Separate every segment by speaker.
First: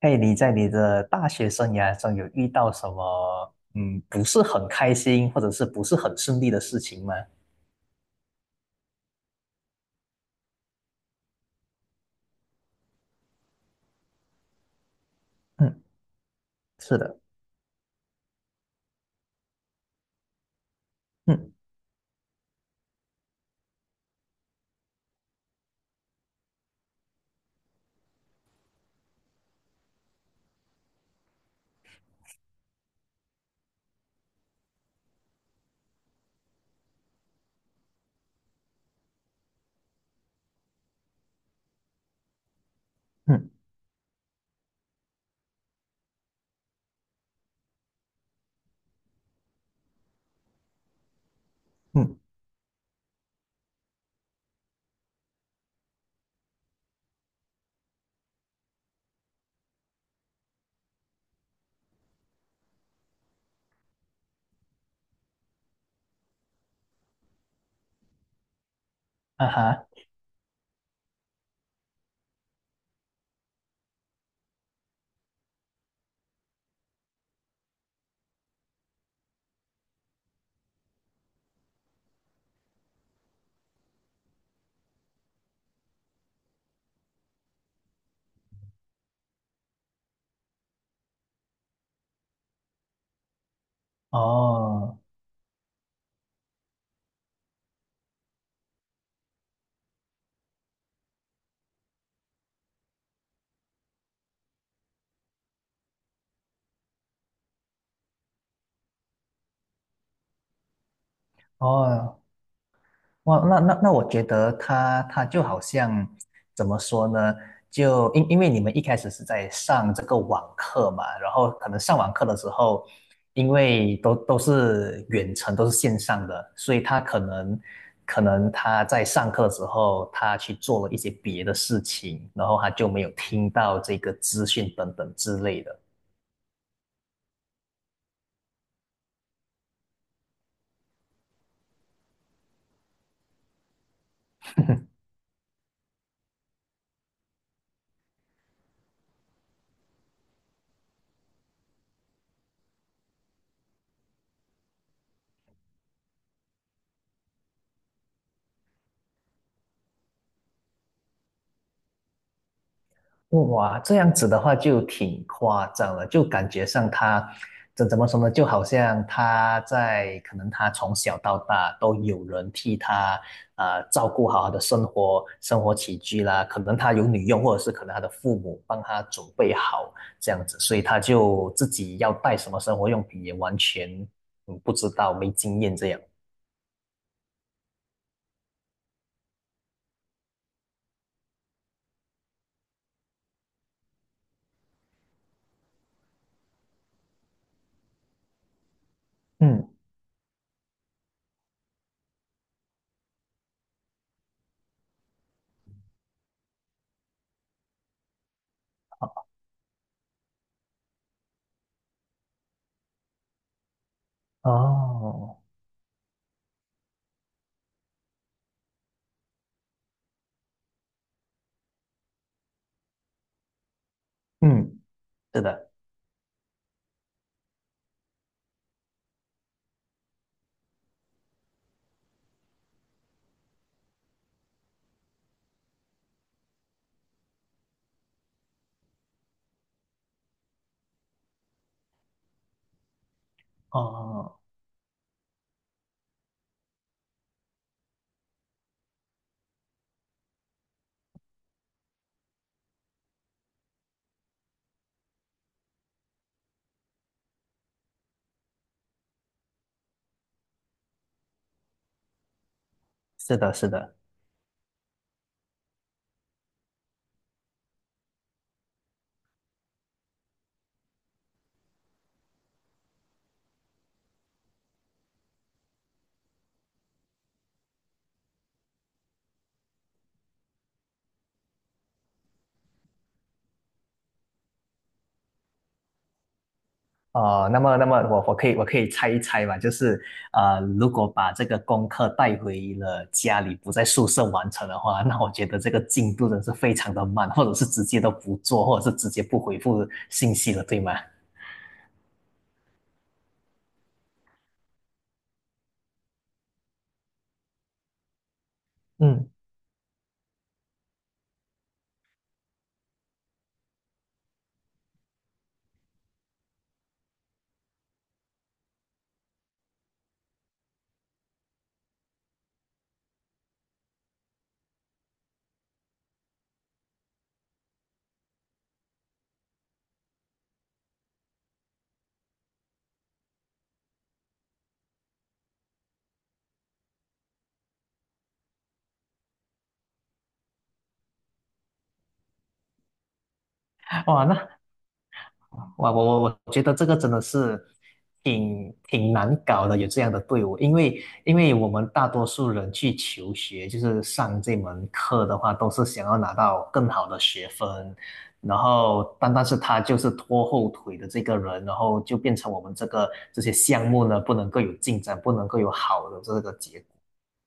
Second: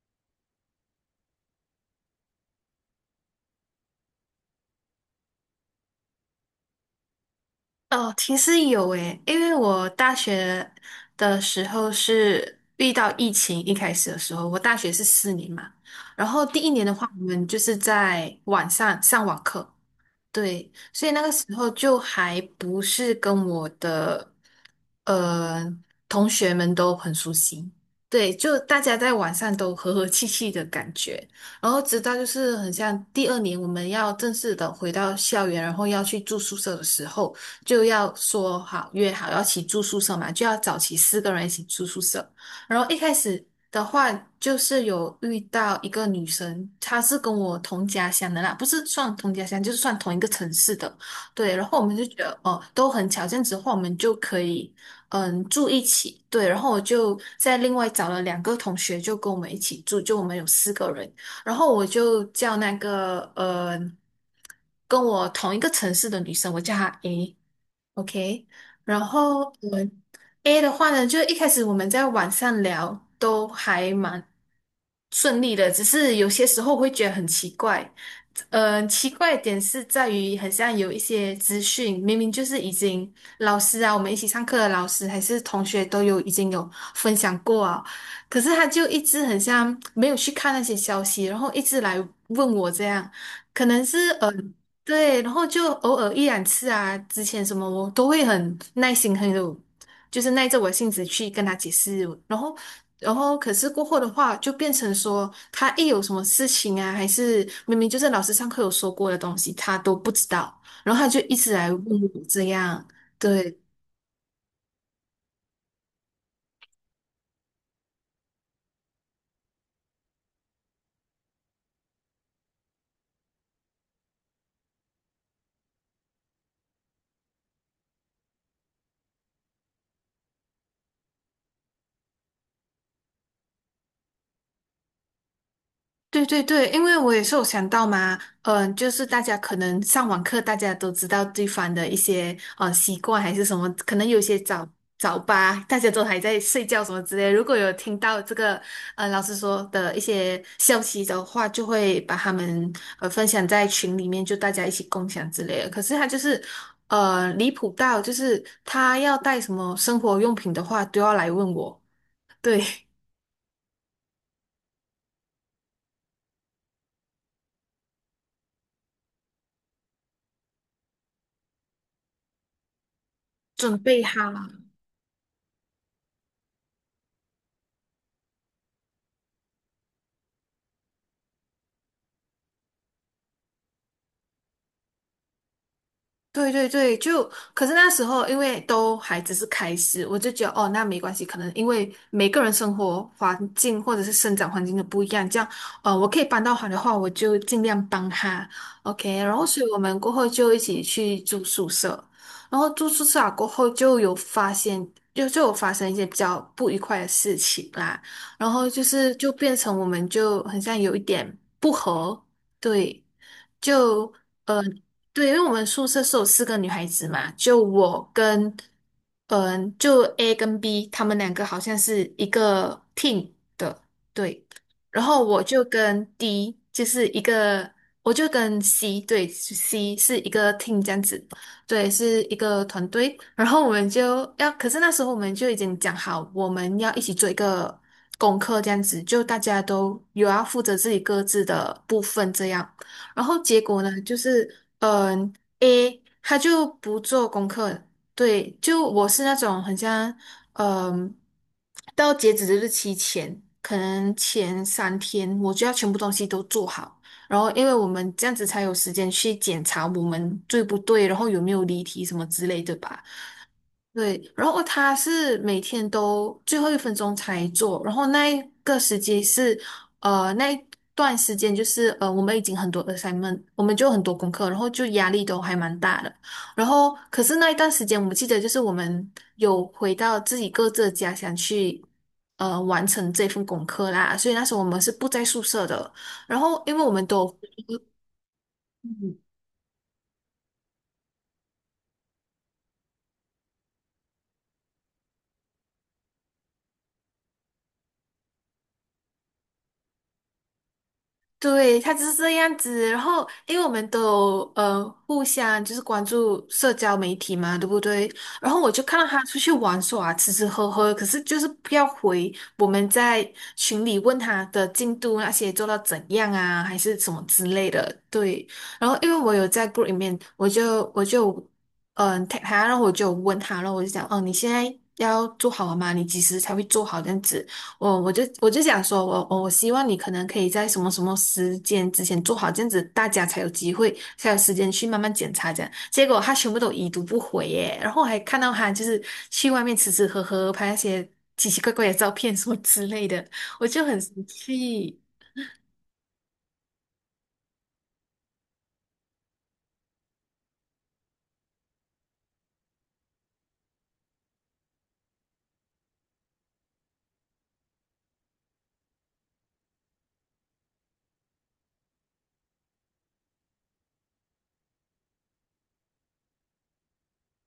Speaker 1: 嘿，你在你的大学生涯中有遇到什么不是很开心或者是不是很顺利的事情吗？
Speaker 2: 哦，其实有诶，因为我大学的时候是遇到疫情，一开始的时候，我大学是4年嘛，
Speaker 1: 嗯，
Speaker 2: 然后第一年的
Speaker 1: 是
Speaker 2: 话，
Speaker 1: 的，
Speaker 2: 我们就是在晚上上网课，对，所以那个时
Speaker 1: 嗯
Speaker 2: 候就还不是跟我的呃同学们都很熟悉，对，就大家在晚上都和和气气的感觉，然后直到就是很像第二年我们要正式的回到校园，然后要去住宿舍的时候，就要说好约好要一起住宿舍嘛，就要找齐四个人一起住宿舍，然后一开始
Speaker 1: 嗯
Speaker 2: 的话，就是有遇到一个女生，她是跟我同家乡的啦，不是算同家乡，就是算同一个城市的。对，然后我们就觉
Speaker 1: 嗯，
Speaker 2: 得哦，都很巧，这样子的话，我们就可以住一起。对，然后我就在另外找了2个同学，就跟我们一起住，就我们有四个人。然后我就叫那个跟我同一个城市的女生，我叫她 A。OK，然后
Speaker 1: 啊
Speaker 2: 我
Speaker 1: 哈，
Speaker 2: 们 A 的话呢，就一开始我们在网上聊都还蛮顺利的，只是有些时候会觉得很奇怪。奇怪的点是在于，很像有一些资讯，明明就是已经老师啊，我们一起上课的老师还是同学都有已经有分享过啊，可是他就一直很像没有去看那些消息，然后一直来问我这样，可能是。
Speaker 1: 哦
Speaker 2: 对，然后就偶尔一两次啊，之前什么我都会很耐心，很有，就是耐着我性子去跟他解释。然后，然后可是过后的话，就变成说他一有什么事情啊，还是明明就是老师上课有说过的东西，他都不知道，然后他就一直来问
Speaker 1: 哦，
Speaker 2: 我这样。
Speaker 1: 哇，
Speaker 2: 对。
Speaker 1: 那，我觉得他就好像怎么说呢？就因为你们一开始是在上这个网课嘛，然后可能上网课的时候，因为都是远程，都是线上的，所以他可能可能他在上课的时候，他去做了一些别的事情，然后他就没有听到这个资讯等等之类的。
Speaker 2: 对对对，因为我也是有想到嘛，就是大家可能上网课，大家都知道对方的一些习惯还是什么，可能有些早八，大家都还在睡觉什么之类。如果有听到这个老师说的一些消息的话，就会把他们分享在群里面，就大家一起共享之类的。可是他就是离谱到，就是他要带什么生活用品的话，都要来问我，对，
Speaker 1: 哇，这样子的话就挺夸张了，就感觉上他这怎么说呢？就好像他在可能他从小到大都有人替他
Speaker 2: 准备
Speaker 1: 照
Speaker 2: 好。
Speaker 1: 顾好他的生活起居啦，可能他有女佣，或者是可能他的父母帮他准备好这样子，所以他就自己要带什么生活用品也完全不知道，没经验这样。
Speaker 2: 对对对，就可是那时候因为都还只是开始，我就觉得哦，那没关系，可能因为每个人生活环境或者是生长环境都不一样，这样我可以帮到他的话，我就尽量帮他，OK。然后所以
Speaker 1: 嗯，
Speaker 2: 我们过后就一起去住宿舍，然后住宿舍啊过后就有发现，就有发生一些比较不愉快的事情啦，然后就是就变成我们就很像有一点不和，对。就呃对，因
Speaker 1: 哦，
Speaker 2: 为我们宿舍是有4个女孩子嘛，就我跟，就 A 跟 B，她们两个好像是一个 team 的，对。
Speaker 1: 嗯，
Speaker 2: 然后
Speaker 1: 是
Speaker 2: 我就
Speaker 1: 的，
Speaker 2: 跟 D，就是一个，我就跟 C，对是 c 是一个 team 这样子，对，是一个团队。然后我们就要，可是那时候我们就已经讲好，我们要一起做一个功课这样子，就大家都有要负责自己各自的部分这样。然后结果呢，就
Speaker 1: 哦，
Speaker 2: 是嗯、a 他就不做功课，对，就我是那种很像嗯、到截止日期前，可能前3天我就要全部东西都做好，然后因为我们这样子才有时间去检查我们对不对，然后有没有离题什么之类的吧。
Speaker 1: 是的，是的。
Speaker 2: 对，然后哦他是每天都最后一分钟才做，然后那一段时间就是我们已经很多 assignment，我们就很多功课，然后就压力都还蛮大的。然后可是那一段时间，我记得就是我们有回到自己各自的家乡去，完成这份功课啦。所以那时候我们是不在宿舍的，然后因为我们都。
Speaker 1: 哦，那么，那么我可以我可以猜一猜嘛，就是，如果把这个功课带回了家里，不在宿舍完成的话，那我觉得这个进度真是非常的慢，或者是直接都不做，或者是直接不回复信息了，对吗？
Speaker 2: 对，他就是这样子。然后，因为我们都有互相就是关注社交媒体嘛，对不对？然后我就看到他
Speaker 1: 嗯，
Speaker 2: 出去玩耍、吃吃喝喝，可是就是不要回我们在群里问他的进度那些做到怎样啊，还是什么之类的。对，然后因为我有在 group 里面，我就tag 他，然后我就问他，然后我就讲，哦，你现在要做好了吗？你几时才会做好这样子？我就想说，我希望你可能可以在什么什么时间之前做好，这样子大家才有机会，才有时间去慢慢检查这样。结果他全部都已读不回耶，然后我还看到他就是去外面吃吃喝喝，拍那些奇奇怪怪的照片什么之类的，我就很
Speaker 1: 哇，
Speaker 2: 生
Speaker 1: 那
Speaker 2: 气。
Speaker 1: 哇，我觉得这个真的是挺难搞的，有这样的队伍，因为因为我们大多数人去求学，就是上这门课的话，都是想要拿到更好的学分，然后但是他就是拖后腿的这个人，然后就变成我们这个这些项目呢，不能够有进展，不能够有好的这个结果。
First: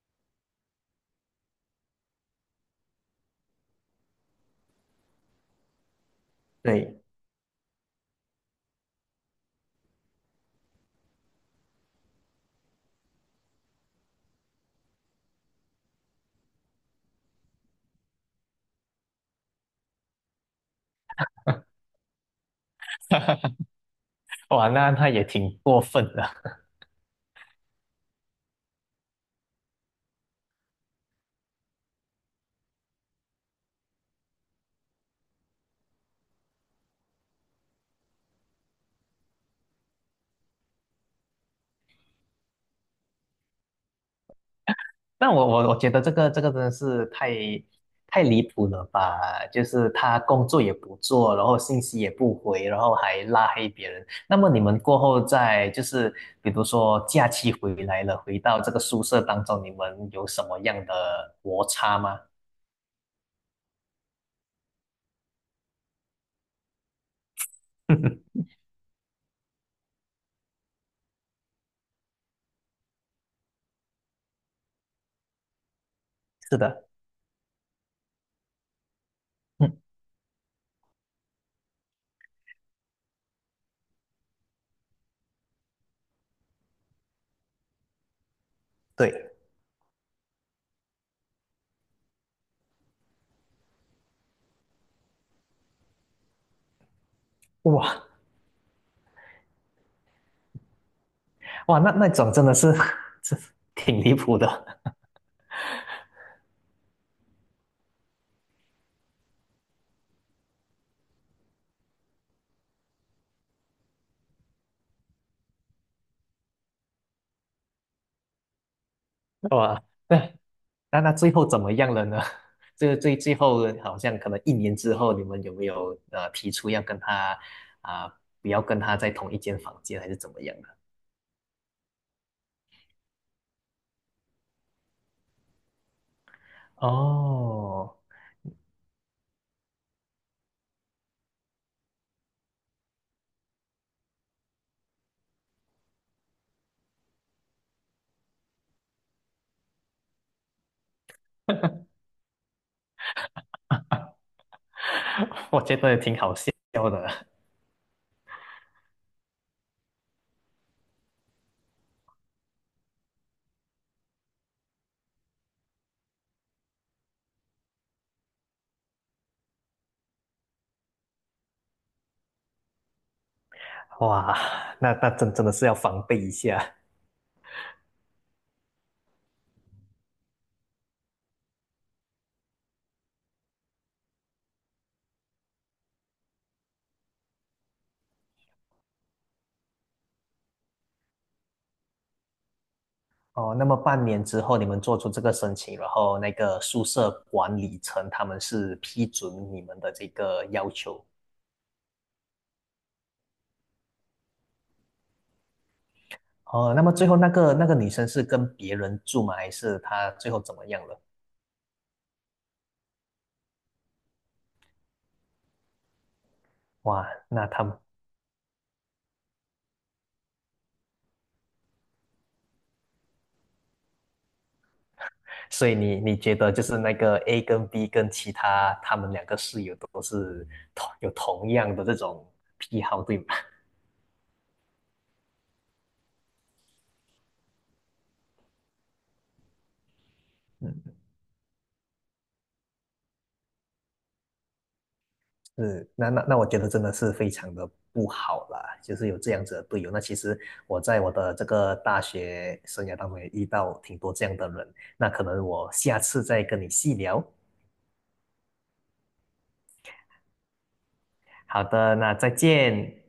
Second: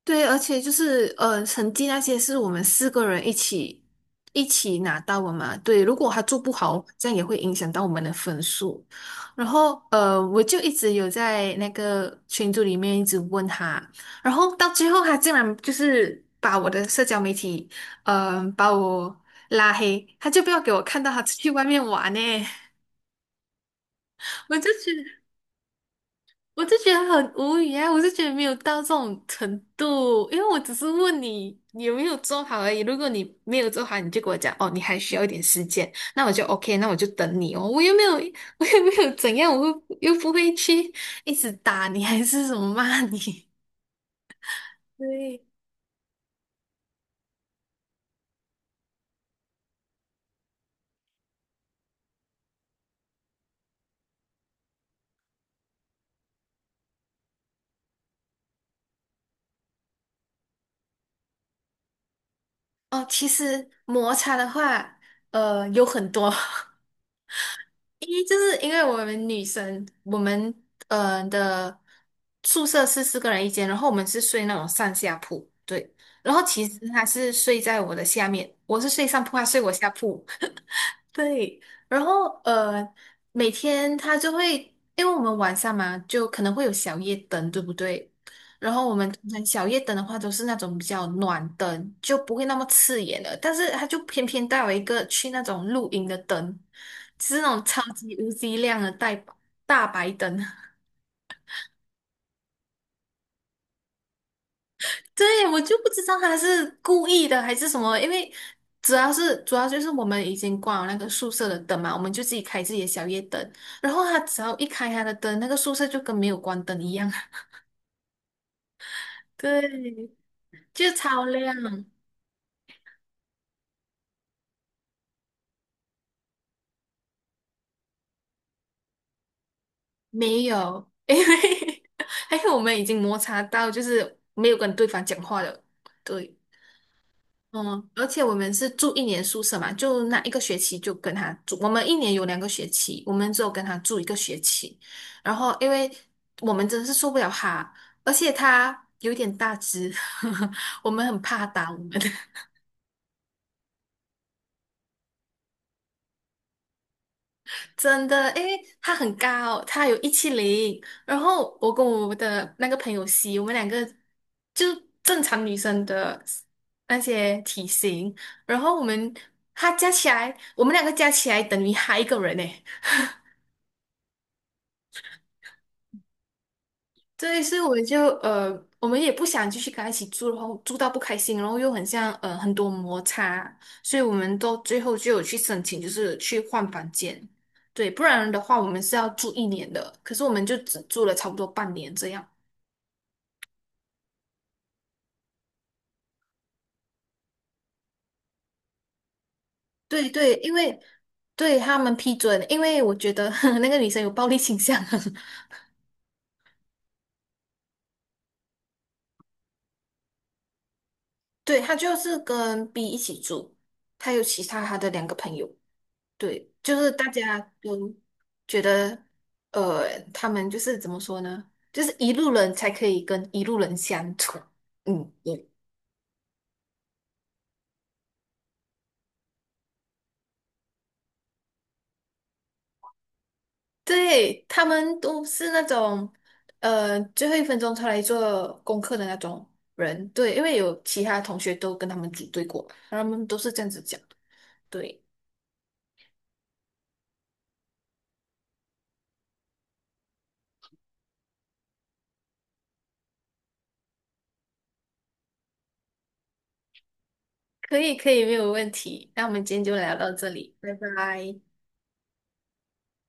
Speaker 2: 对，而且就是成绩那些是我们四个人一起拿到的嘛。对，如果他做不好，
Speaker 1: 对，
Speaker 2: 这样也会影响到我们的分数。然后我就一直有在那个群组里面一直问他，然后到最后他竟然就是把我的社交媒体，把我拉黑，他就不要给我看到他出去外面玩呢。我
Speaker 1: 哇，
Speaker 2: 就
Speaker 1: 那
Speaker 2: 觉
Speaker 1: 那也
Speaker 2: 得。
Speaker 1: 挺过分的。
Speaker 2: 我就觉得很无语啊，我就觉得没有到这种程度，因为我只是问你你有没有做好而已。如果你没有做好，你就跟我讲哦，你还需要一点时间，那我就 OK，那我就等你哦。我又没有，我又没有怎样，我又不会去一直打你还是什么骂你。
Speaker 1: 但
Speaker 2: 对，
Speaker 1: 我觉得这个这个真的是太离谱了吧？就是他工作也不做，然后信息也不回，然后还拉黑别人。那么你们过后在就是比如说假期回来了，回到这个宿舍当中，你们有什么样的摩擦吗？
Speaker 2: 哦，其实摩擦的话，有很多。一就 是因为我们女生，我们的宿舍是四个人一间，然后我们是睡那种上下铺，对。然后
Speaker 1: 是
Speaker 2: 其实
Speaker 1: 的，
Speaker 2: 他是睡在我的下面，我是睡上铺，他睡我
Speaker 1: 嗯，
Speaker 2: 下铺。对，然后每天他就会，因为我们晚上嘛，就可能会有小夜灯，对不对？然后我们通
Speaker 1: 对，
Speaker 2: 常小夜灯的话，都是那种比较暖灯，就不会那么刺眼的。但是他就偏偏带了一个去那种露营的灯，就是那种超
Speaker 1: 哇
Speaker 2: 级无敌亮的大白灯。
Speaker 1: 哇，那那种真的是 真是挺离谱的，
Speaker 2: 对，我就不知道他是故意的还是什么，因为主要就是我们已经关了那个宿舍的灯嘛，我们就自己开自己的小夜灯，然后他只要一开他的灯，那个宿舍就跟没有关灯一样，
Speaker 1: 哇，
Speaker 2: 对，
Speaker 1: 对。
Speaker 2: 就
Speaker 1: 那那
Speaker 2: 超
Speaker 1: 最后
Speaker 2: 亮，
Speaker 1: 怎么样了呢？这最后好像可能一年之后，你们有没有提出要跟他啊、不要跟他在同一间房间，还是怎么
Speaker 2: 没
Speaker 1: 样的？
Speaker 2: 有，因为 还有我们已经摩擦到，就是没有跟对方讲话了，对。嗯，
Speaker 1: 哦，
Speaker 2: 而且我们是住一年宿舍嘛，就那一个学期就跟他住。我们一年有2个学期，我们只有跟他住一个学期。然后，因为我们真的是受不了他，而且他有点大只，我们很怕打我们，
Speaker 1: 我觉得挺好笑的。
Speaker 2: 真的。因为他很高，他有170。然后我跟我的那个朋友 C，我们两个就正常女生的那些体型，然后他加起来，我们两个加起来等于他一个人呢。
Speaker 1: 哇，那那真真的是要防备一下
Speaker 2: 这一次我们也不想继续跟他一起住，然后住到不开心，然后又很像很多摩擦，所以我们都最后就有去申请，就是去换房间。对，不然的话我们是要住一年的，可是我们就只住了差不多半年这样。
Speaker 1: 哦。那么半年之后，你们做出这个申请，然后那个宿舍管理层他们是批准你们的这
Speaker 2: 对对，
Speaker 1: 个
Speaker 2: 因
Speaker 1: 要
Speaker 2: 为
Speaker 1: 求
Speaker 2: 对他们批准，因为我觉得 那个女生有暴力倾向，
Speaker 1: 哦。那么最后那个那个女生是跟别人住吗？还是她最后怎么样了？
Speaker 2: 对，她就是跟 B 一起住，她有其他她的2个朋友。对，就是
Speaker 1: 哇，
Speaker 2: 大家
Speaker 1: 那他们，
Speaker 2: 都觉得，他们就是怎么说呢？就是一路人才可以跟一路人相处。嗯，对，
Speaker 1: 所以你觉得就是那个 A 跟 B 跟其他他们两个室友都是同有同样的这种癖好，对吗？
Speaker 2: 对，他们都是那种，最后一分钟才来做功课的那种人。对，因为有
Speaker 1: 嗯，
Speaker 2: 其他同学都跟他们组队过，然后他们都是这样子讲的。对，
Speaker 1: 是，那我觉得真的是非常的不好啦，就是有这样子的队友。那其实我在我的这个大学生涯当中也遇到挺多这样的人，那可能我下次再跟你细聊。
Speaker 2: 可以，可以，没有问题。那我们今天就聊到这里，拜拜。
Speaker 1: 好的，那再见。